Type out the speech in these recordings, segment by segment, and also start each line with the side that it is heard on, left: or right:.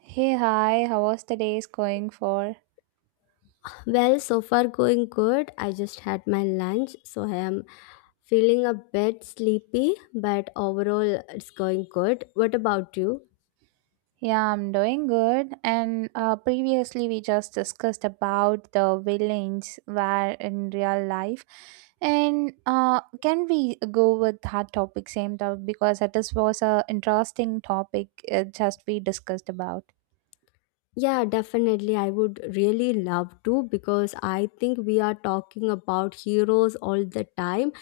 right: Hey, hi, how was the day's going for?
left: Well, so far going good. I just had my lunch, so I am feeling a bit sleepy, but overall it's going good. What about you?
right: Yeah, I'm doing good. And previously, we just discussed about the villains where in real life. And can we go with that topic same topic because that is was a interesting topic just we discussed about.
left: Yeah, definitely. I would really love to because I think we are talking about heroes all the time,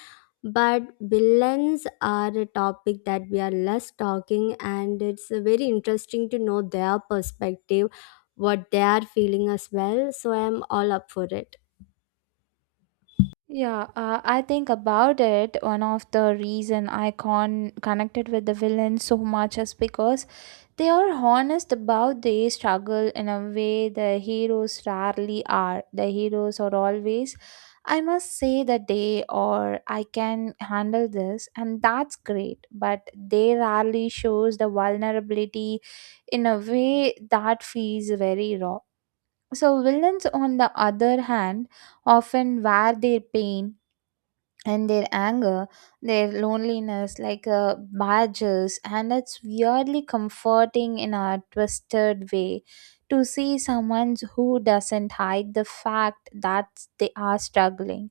left: but villains are a topic that we are less talking, and it's very interesting to know their perspective, what they are feeling as well. So I am all up for it.
right: Yeah, I think about it. One of the reason I connected with the villain so much is because they are honest about their struggle in a way the heroes rarely are. The heroes are always, I must say the day or I can handle this and that's great. But they rarely shows the vulnerability in a way that feels very raw. So villains on the other hand often wear their pain and their anger, their loneliness, like badges, and it's weirdly comforting in a twisted way to see someone who doesn't hide the fact that they are struggling.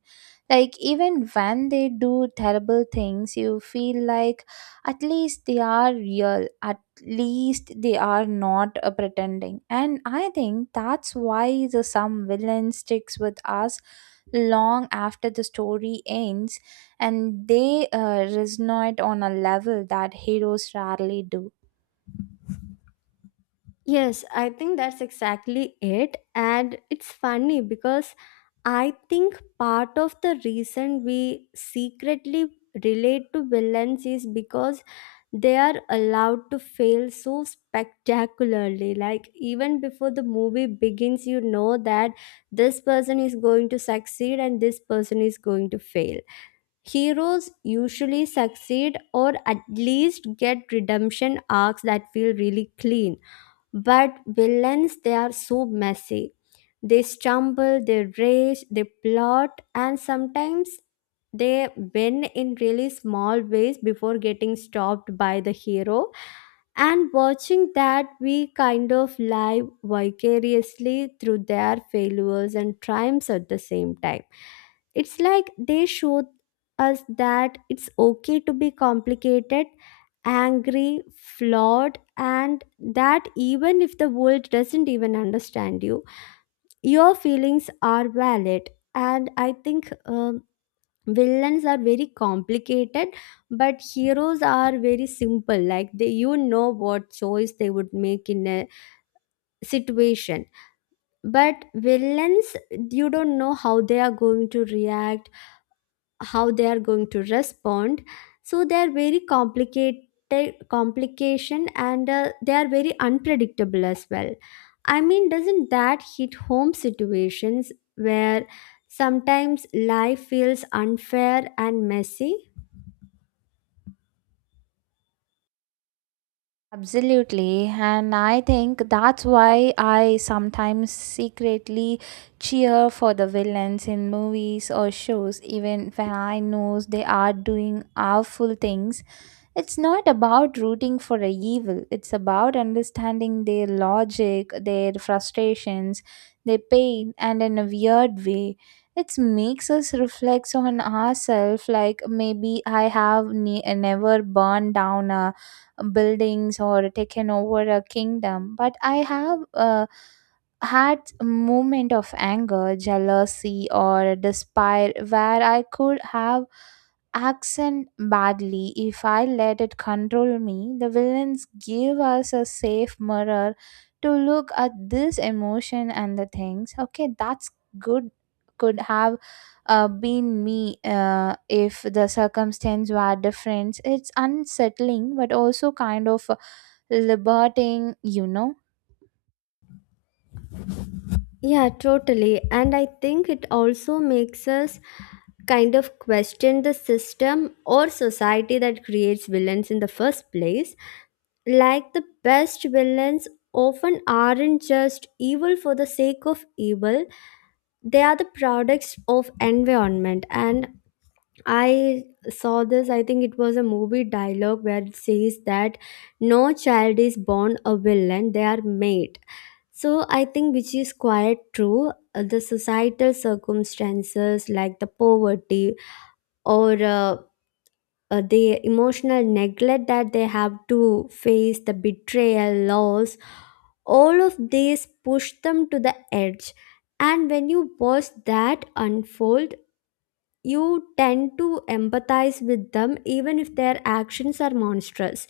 right: Like, even when they do terrible things, you feel like at least they are real, at least they are not pretending. And I think that's why the some villain sticks with us long after the story ends, and they resonate on a level that heroes rarely do.
left: Yes, I think that's exactly it. And it's funny because I think part of the reason we secretly relate to villains is because they are allowed to fail so spectacularly. Like, even before the movie begins, you know that this person is going to succeed and this person is going to fail. Heroes usually succeed or at least get redemption arcs that feel really clean, but villains, they are so messy. They stumble, they rage, they plot, and sometimes they win in really small ways before getting stopped by the hero. And watching that, we kind of live vicariously through their failures and triumphs at the same time. It's like they showed us that it's okay to be complicated, angry, flawed, and that even if the world doesn't even understand you, your feelings are valid. And I think villains are very complicated, but heroes are very simple. Like, they, you know what choice they would make in a situation. But villains, you don't know how they are going to react, how they are going to respond, so they are very complicated. Complication, and they are very unpredictable as well. I mean, doesn't that hit home, situations where sometimes life feels unfair and messy?
right: Absolutely, and I think that's why I sometimes secretly cheer for the villains in movies or shows, even when I know they are doing awful things. It's not about rooting for a evil, it's about understanding their logic, their frustrations, their pain, and in a weird way, it makes us reflect on ourselves like maybe I have never burned down a buildings or taken over a kingdom, but I have. Had a moment of anger, jealousy, or despair where I could have accent badly. If I let it control me, the villains give us a safe mirror to look at this emotion and the things. Okay, that's good. Could have been me if the circumstance were different. It's unsettling, but also kind of liberating, you know.
left: Yeah, totally. And I think it also makes us kind of question the system or society that creates villains in the first place. Like, the best villains often aren't just evil for the sake of evil, they are the products of environment. And I saw this, I think it was a movie dialogue where it says that no child is born a villain, they are made. So I think, which is quite true. The societal circumstances, like the poverty or the emotional neglect that they have to face, the betrayal, loss, all of these push them to the edge. And when you watch that unfold, you tend to empathize with them even if their actions are monstrous.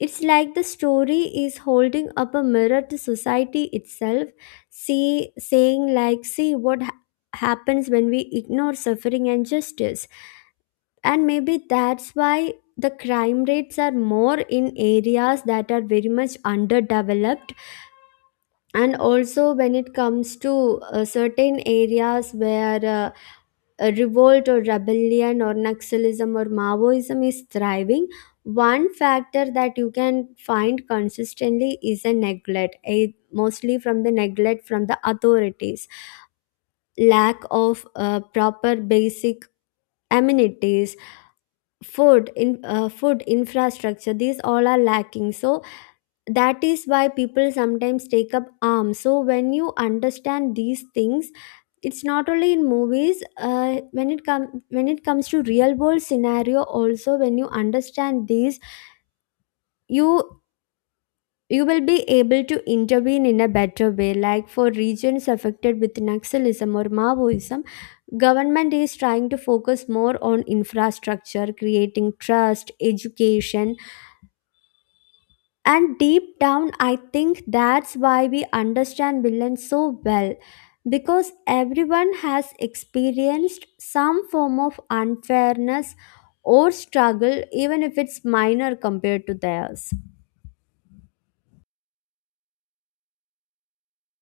left: It's like the story is holding up a mirror to society itself, see, saying, like, see what happens when we ignore suffering and justice. And maybe that's why the crime rates are more in areas that are very much underdeveloped, and also when it comes to certain areas where revolt or rebellion or Naxalism or Maoism is thriving, one factor that you can find consistently is a neglect, a, mostly from the neglect from the authorities, lack of proper basic amenities, food, in food infrastructure, these all are lacking. So that is why people sometimes take up arms. So when you understand these things, it's not only in movies, when it comes to real world scenario also, when you understand these, you you will be able to intervene in a better way. Like, for regions affected with Naxalism or Maoism, government is trying to focus more on infrastructure, creating trust, education. And deep down, I think that's why we understand villains so well, because everyone has experienced some form of unfairness or struggle, even if it's minor compared to theirs.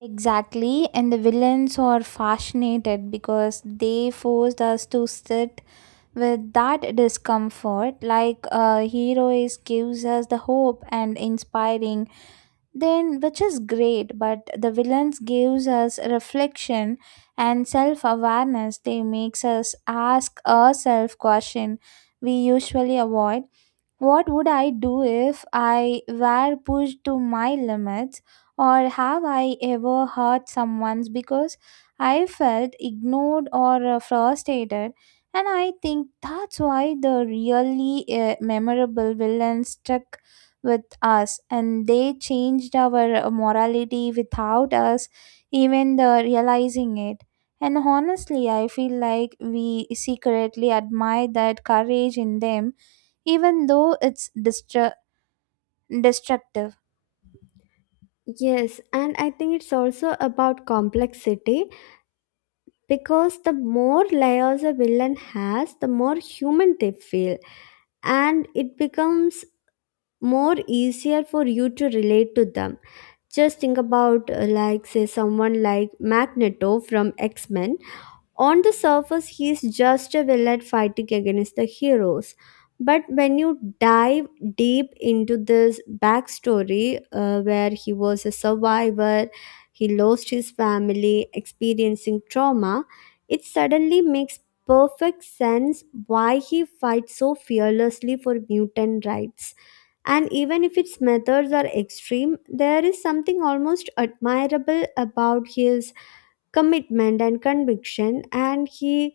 right: Exactly, and the villains are fascinated because they forced us to sit with that discomfort like a hero is gives us the hope and inspiring then which is great, but the villains gives us reflection and self-awareness. They makes us ask a self question we usually avoid. What would I do if I were pushed to my limits, or have I ever hurt someone's because I felt ignored or frustrated? And I think that's why the really memorable villains stuck with us and they changed our morality without us even the realizing it. And honestly, I feel like we secretly admire that courage in them even though it's destructive.
left: Yes, and I think it's also about complexity, because the more layers a villain has, the more human they feel, and it becomes more easier for you to relate to them. Just think about, like, say, someone like Magneto from X Men. On the surface, he is just a villain fighting against the heroes. But when you dive deep into this backstory, where he was a survivor, he lost his family, experiencing trauma, it suddenly makes perfect sense why he fights so fearlessly for mutant rights. And even if its methods are extreme, there is something almost admirable about his commitment and conviction. And he,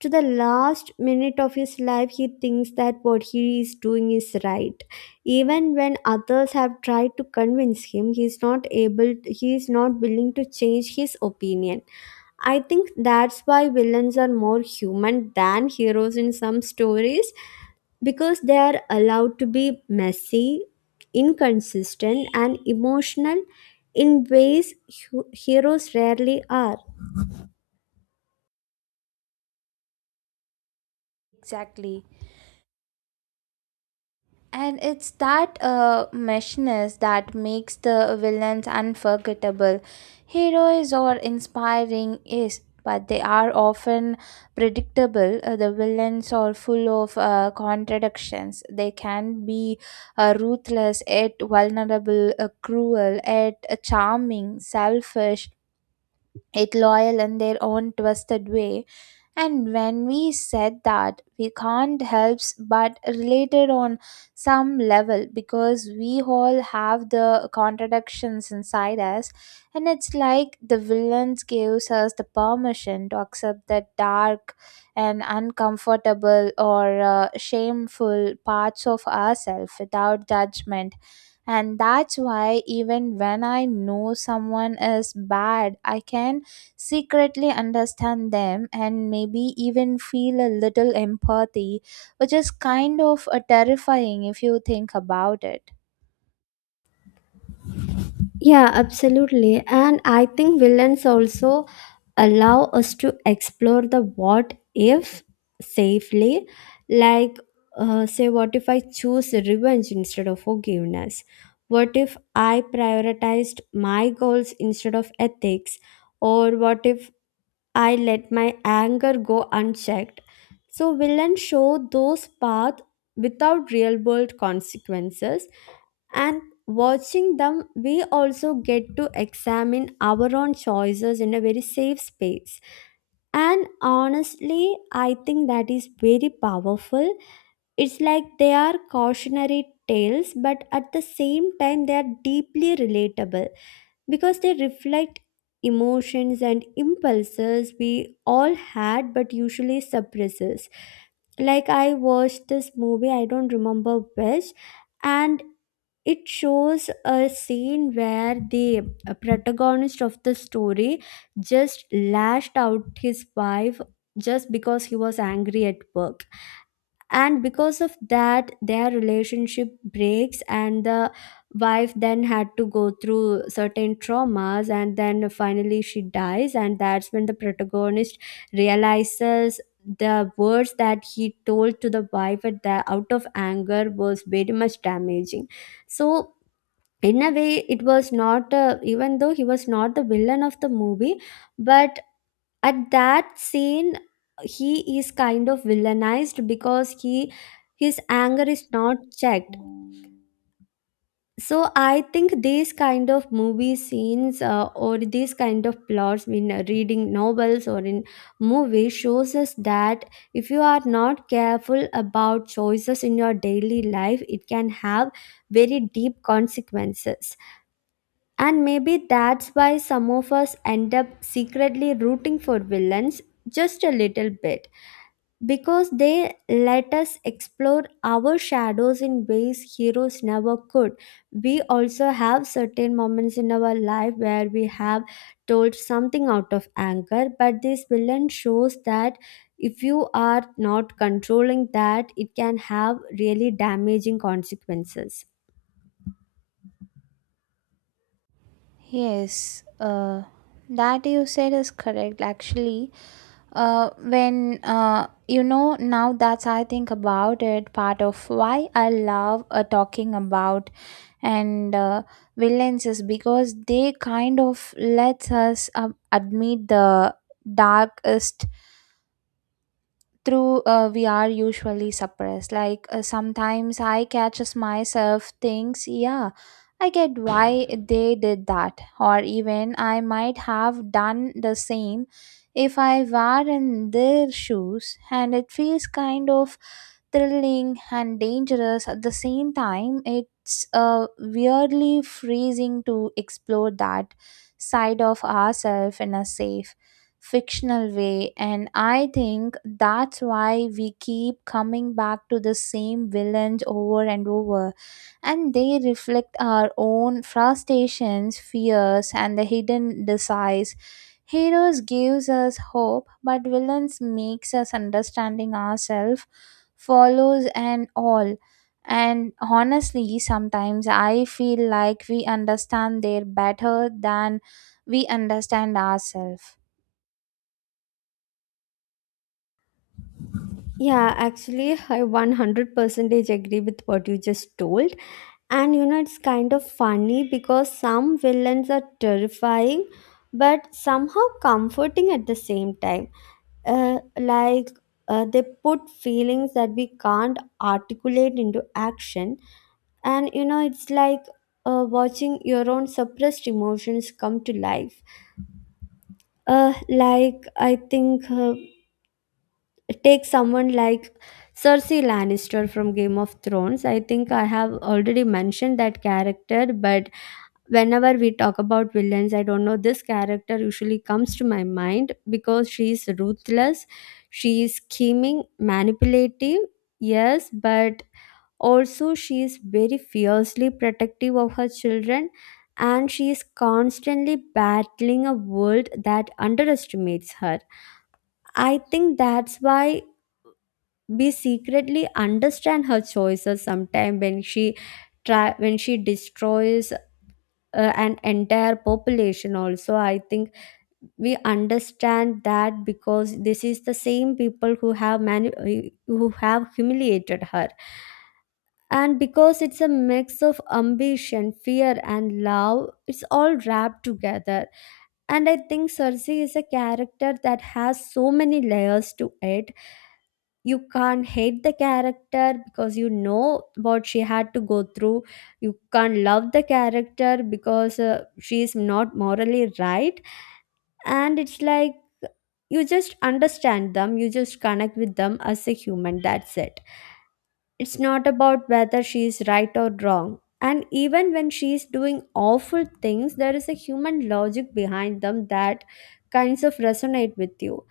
left: to the last minute of his life, he thinks that what he is doing is right. Even when others have tried to convince him, he is not willing to change his opinion. I think that's why villains are more human than heroes in some stories, because they are allowed to be messy, inconsistent, and emotional in ways heroes rarely are.
right: Exactly. And it's that meshness that makes the villains unforgettable. Heroes are inspiring, yes, but they are often predictable. The villains are full of contradictions. They can be ruthless, yet vulnerable, cruel, yet charming, selfish, it loyal in their own twisted way. And when we said that, we can't help but related on some level because we all have the contradictions inside us. And it's like the villains gives us the permission to accept the dark and uncomfortable or shameful parts of ourselves without judgment. And that's why even when I know someone is bad, I can secretly understand them and maybe even feel a little empathy, which is kind of terrifying if you think about it.
left: Yeah, absolutely. And I think villains also allow us to explore the what if safely. Like, say, what if I choose revenge instead of forgiveness? What if I prioritized my goals instead of ethics? Or what if I let my anger go unchecked? So villains show those paths without real world consequences, and watching them, we also get to examine our own choices in a very safe space. And honestly, I think that is very powerful. It's like they are cautionary tales, but at the same time they are deeply relatable, because they reflect emotions and impulses we all had but usually suppresses. Like, I watched this movie, I don't remember which, and it shows a scene where the protagonist of the story just lashed out his wife just because he was angry at work, and because of that their relationship breaks. And the wife then had to go through certain traumas, and then finally she dies. And that's when the protagonist realizes the words that he told to the wife at the, out of anger was very much damaging. So, in a way, it was not even though he was not the villain of the movie, but at that scene he is kind of villainized because he, his anger is not checked. So I think these kind of movie scenes, or these kind of plots in reading novels or in movie, shows us that if you are not careful about choices in your daily life, it can have very deep consequences. And maybe that's why some of us end up secretly rooting for villains just a little bit, because they let us explore our shadows in ways heroes never could. We also have certain moments in our life where we have told something out of anger, but this villain shows that if you are not controlling that, it can have really damaging consequences.
right: Yes, that you said is correct actually. When you know, now that I think about it, part of why I love talking about and villains is because they kind of lets us admit the darkest through we are usually suppressed. Like sometimes I catches myself thinks, yeah, I get why they did that, or even I might have done the same if I were in their shoes. And it feels kind of thrilling and dangerous at the same time. It's weirdly freezing to explore that side of ourselves in a safe fictional way. And I think that's why we keep coming back to the same villains over and over. And they reflect our own frustrations, fears, and the hidden desires. Heroes gives us hope, but villains makes us understanding ourselves, follows and all. And honestly, sometimes I feel like we understand their better than we understand ourselves.
left: Yeah, actually, I 100% agree with what you just told. And you know, it's kind of funny because some villains are terrifying, but somehow comforting at the same time. Like, they put feelings that we can't articulate into action. And you know, it's like watching your own suppressed emotions come to life. Like, I think. Take someone like Cersei Lannister from Game of Thrones. I think I have already mentioned that character, but whenever we talk about villains, I don't know, this character usually comes to my mind because she is ruthless, she is scheming, manipulative, yes, but also she is very fiercely protective of her children, and she is constantly battling a world that underestimates her. I think that's why we secretly understand her choices sometime. When she try when she destroys an entire population also, I think we understand that, because this is the same people who have who have humiliated her. And because it's a mix of ambition, fear, and love, it's all wrapped together. And I think Cersei is a character that has so many layers to it. You can't hate the character because you know what she had to go through. You can't love the character because she is not morally right. And it's like, you just understand them, you just connect with them as a human, that's it. It's not about whether she is right or wrong. And even when she is doing awful things, there is a human logic behind them that kinds of resonate with you.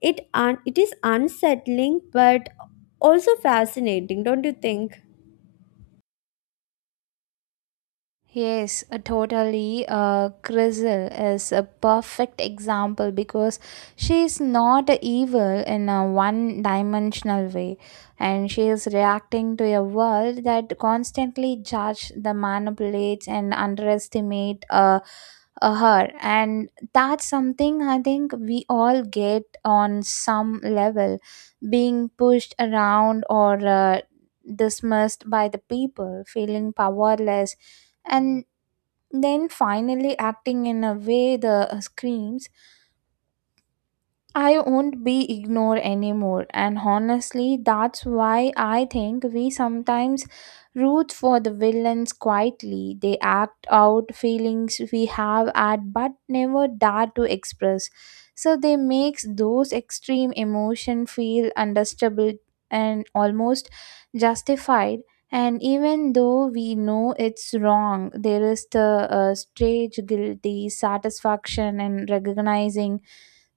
left: It is unsettling, but also fascinating, don't you think?
right: Yes, totally. Grizzle is a perfect example because she is not evil in a one dimensional way, and she is reacting to a world that constantly judge the manipulates and underestimate her. And that's something I think we all get on some level, being pushed around or dismissed by the people, feeling powerless and then finally acting in a way the screams I won't be ignored anymore. And honestly, that's why I think we sometimes root for the villains quietly. They act out feelings we have at but never dare to express. So they makes those extreme emotion feel understandable and almost justified. And even though we know it's wrong, there is the strange guilty satisfaction in recognizing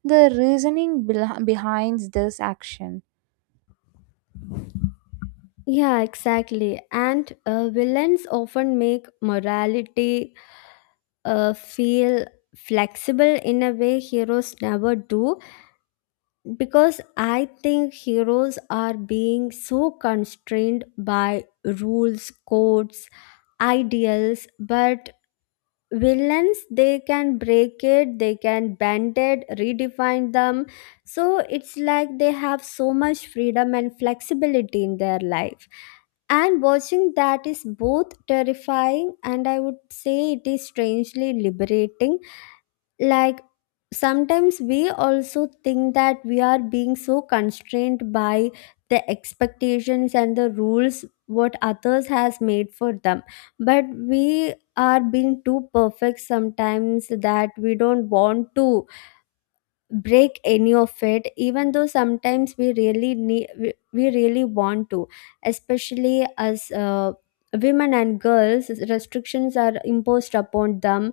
right: the reasoning behind this action.
left: Yeah, exactly. And villains often make morality feel flexible in a way heroes never do, because I think heroes are being so constrained by rules, codes, ideals, but villains, they can break it, they can bend it, redefine them. So it's like they have so much freedom and flexibility in their life, and watching that is both terrifying and I would say it is strangely liberating. Like, sometimes we also think that we are being so constrained by the expectations and the rules what others has made for them, but we are being too perfect sometimes that we don't want to break any of it, even though sometimes we really need, we really want to, especially as women and girls, restrictions are imposed upon them.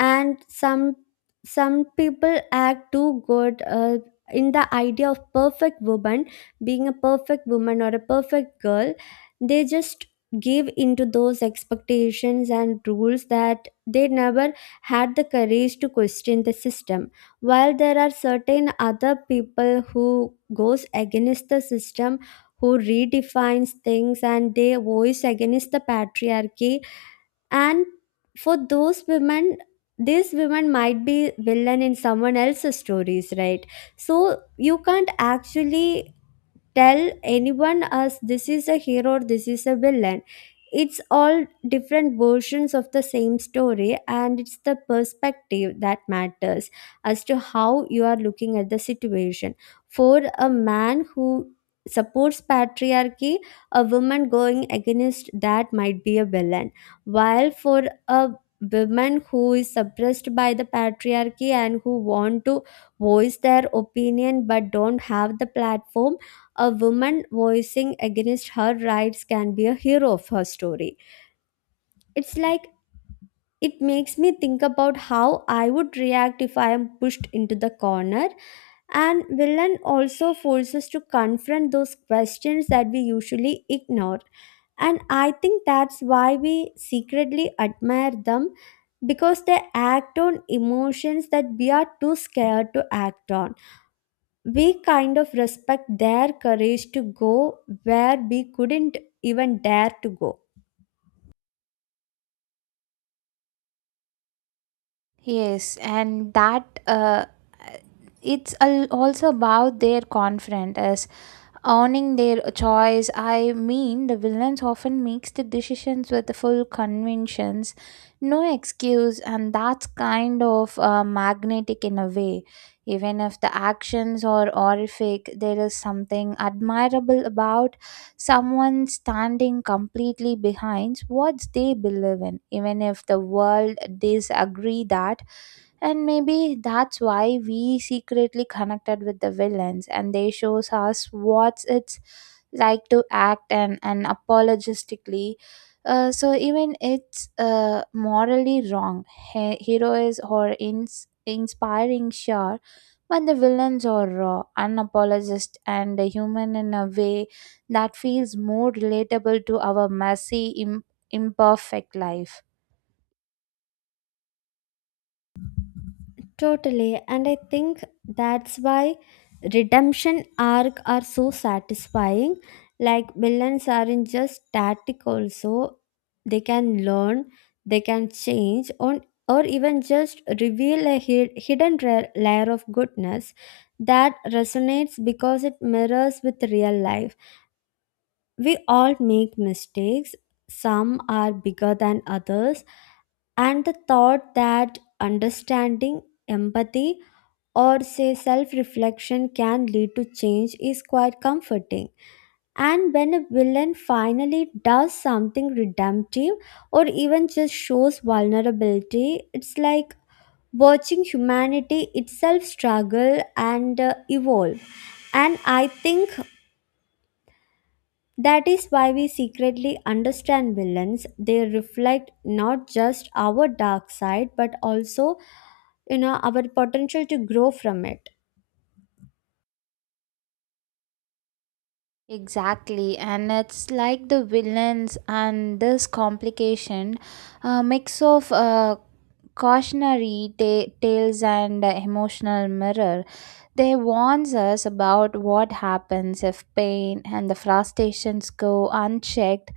left: And some people act too good, in the idea of perfect woman, being a perfect woman or a perfect girl, they just give into those expectations and rules that they never had the courage to question the system, while there are certain other people who goes against the system, who redefines things and they voice against the patriarchy. And for those women, these women might be villain in someone else's stories, right? So you can't actually tell anyone as this is a hero or this is a villain. It's all different versions of the same story, and it's the perspective that matters as to how you are looking at the situation. For a man who supports patriarchy, a woman going against that might be a villain, while for a woman who is suppressed by the patriarchy and who want to voice their opinion but don't have the platform, a woman voicing against her rights can be a hero of her story. It's like, it makes me think about how I would react if I am pushed into the corner. And villain also forces us to confront those questions that we usually ignore. And I think that's why we secretly admire them, because they act on emotions that we are too scared to act on. We kind of respect their courage to go where we couldn't even dare to go.
right: Yes, and that it's also about their confidence, owning their choice. I mean, the villains often makes the decisions with the full conventions, no excuse, and that's kind of magnetic in a way. Even if the actions are horrific, there is something admirable about someone standing completely behind what they believe in, even if the world disagree that. And maybe that's why we secretly connected with the villains, and they shows us what it's like to act and apologistically. So even it's morally wrong. Hero is or inspiring sure, but the villains are raw, unapologist and human in a way that feels more relatable to our messy, imperfect life.
left: Totally, and I think that's why redemption arc are so satisfying. Like, villains aren't just static also. They can learn, they can change on, or even just reveal a hidden layer of goodness that resonates because it mirrors with real life. We all make mistakes, some are bigger than others, and the thought that understanding, empathy, or say self reflection can lead to change is quite comforting. And when a villain finally does something redemptive or even just shows vulnerability, it's like watching humanity itself struggle and evolve. And I think that is why we secretly understand villains. They reflect not just our dark side, but also, you know, our potential to grow from it.
right: Exactly, and it's like the villains and this complication, a mix of cautionary tales and emotional mirror. They warns us about what happens if pain and the frustrations go unchecked,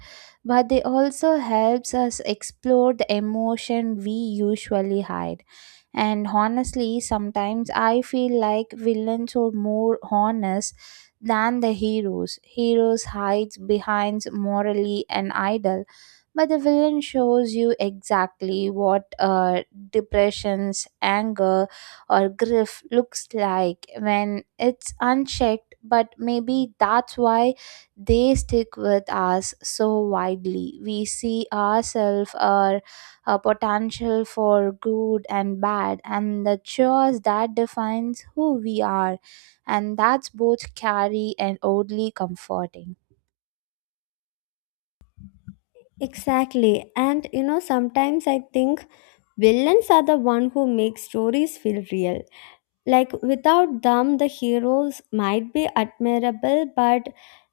right: but they also helps us explore the emotion we usually hide. And honestly, sometimes I feel like villains are more honest than the heroes. Heroes hides behind morally an idol, but the villain shows you exactly what depressions, anger or grief looks like when it's unchecked. But maybe that's why they stick with us so widely. We see ourselves or a potential for good and bad and the choice that defines who we are. And that's both scary and oddly comforting.
left: Exactly. And you know, sometimes I think villains are the one who make stories feel real. Like, without them, the heroes might be admirable, but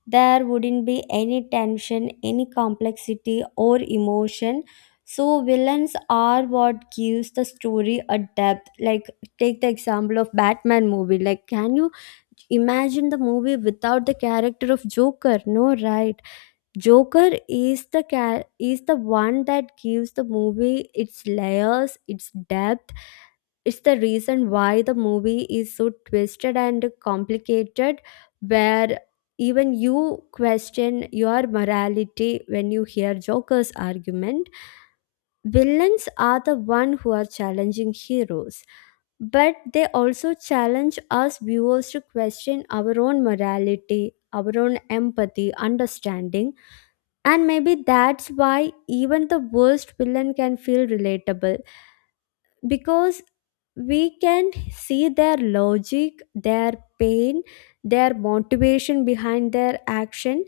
left: there wouldn't be any tension, any complexity, or emotion. So, villains are what gives the story a depth. Like, take the example of Batman movie. Like, can you imagine the movie without the character of Joker? No, right? Joker is is the one that gives the movie its layers, its depth. It's the reason why the movie is so twisted and complicated, where even you question your morality when you hear Joker's argument. Villains are the one who are challenging heroes, but they also challenge us viewers to question our own morality, our own empathy, understanding. And maybe that's why even the worst villain can feel relatable, because we can see their logic, their pain, their motivation behind their action,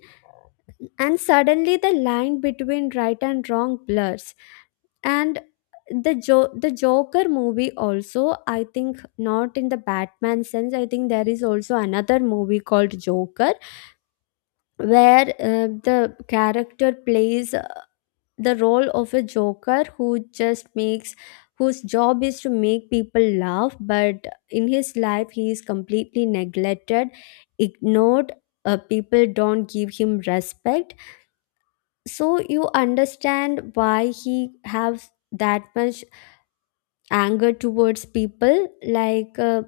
left: and suddenly the line between right and wrong blurs. And the Joker movie also, I think not in the Batman sense. I think there is also another movie called Joker, where the character plays the role of a joker who just makes whose job is to make people laugh, but in his life he is completely neglected, ignored. People don't give him respect, so you understand why he has that much anger towards people. Like,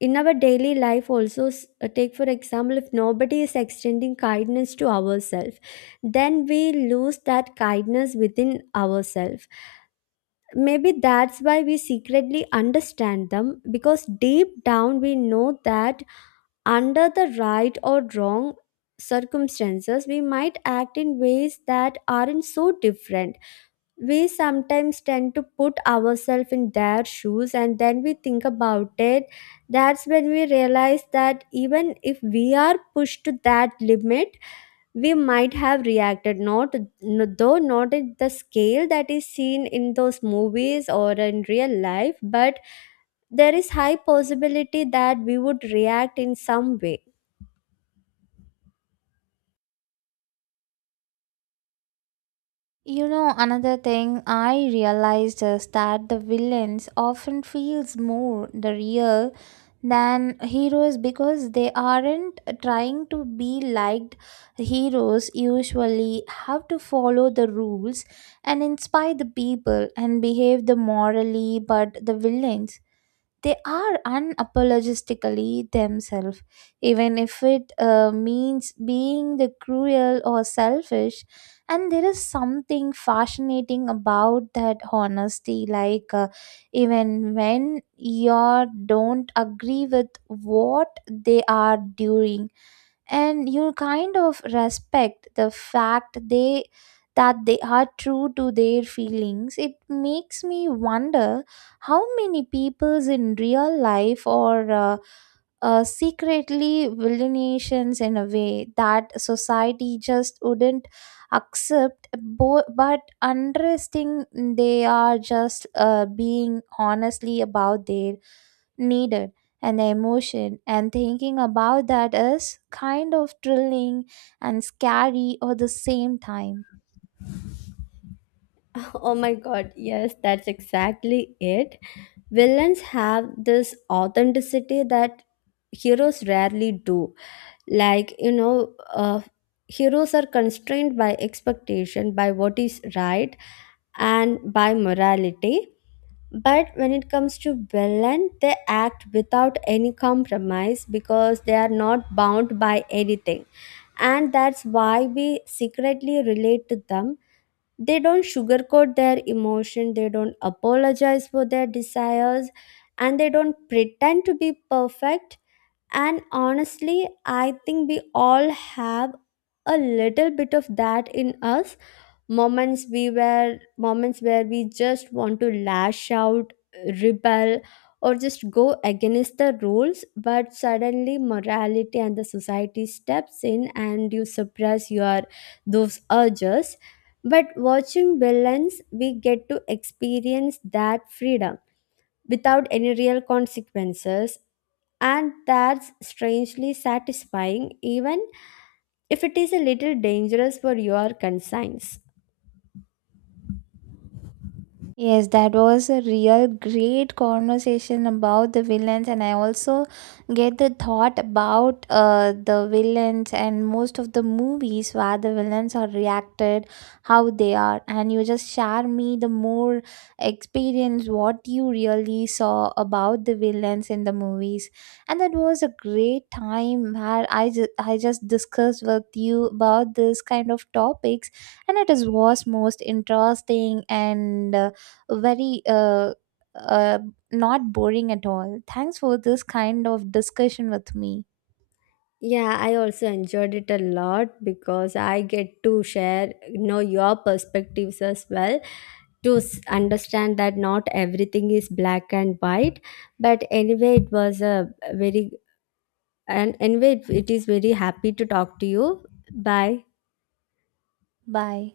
left: in our daily life also, take for example if nobody is extending kindness to ourselves, then we lose that kindness within ourselves. Maybe that's why we secretly understand them, because deep down we know that under the right or wrong circumstances we might act in ways that aren't so different. We sometimes tend to put ourselves in their shoes and then we think about it. That's when we realize that even if we are pushed to that limit, we might have reacted, not n- though not at the scale that is seen in those movies or in real life, but there is high possibility that we would react in some way.
right: You know, another thing I realized is that the villains often feels more the real than heroes because they aren't trying to be liked. Heroes usually have to follow the rules and inspire the people and behave the morally, but the villains, they are unapologetically themselves, even if it means being the cruel or selfish. And there is something fascinating about that honesty. Like, even when you don't agree with what they are doing, and you kind of respect the fact they that they are true to their feelings. It makes me wonder how many peoples in real life or secretly villainations in a way that society just wouldn't accept but interesting, they are just being honestly about their needed and the emotion. And thinking about that is kind of thrilling and scary at the same time.
left: Oh my god, yes, that's exactly it. Villains have this authenticity that heroes rarely do. Like, you know, heroes are constrained by expectation, by what is right and by morality. But when it comes to Berlin, they act without any compromise because they are not bound by anything. And that's why we secretly relate to them. They don't sugarcoat their emotion, they don't apologize for their desires, and they don't pretend to be perfect. And honestly, I think we all have a little bit of that in us. Moments where we just want to lash out, rebel, or just go against the rules, but suddenly morality and the society steps in and you suppress your those urges. But watching villains, we get to experience that freedom without any real consequences, and that's strangely satisfying, even if it is a little dangerous for your conscience.
right: Yes, that was a real great conversation about the villains, and I also get the thought about the villains and most of the movies where the villains are reacted, how they are, and you just share me the more experience what you really saw about the villains in the movies. And that was a great time where I I just discussed with you about this kind of topics, and it is was most interesting and very uh, not boring at all. Thanks for this kind of discussion with me.
left: Yeah, I also enjoyed it a lot, because I get to share, you know, your perspectives as well, to understand that not everything is black and white. But anyway, it was a very and anyway, it is very happy to talk to you. Bye.
right: Bye.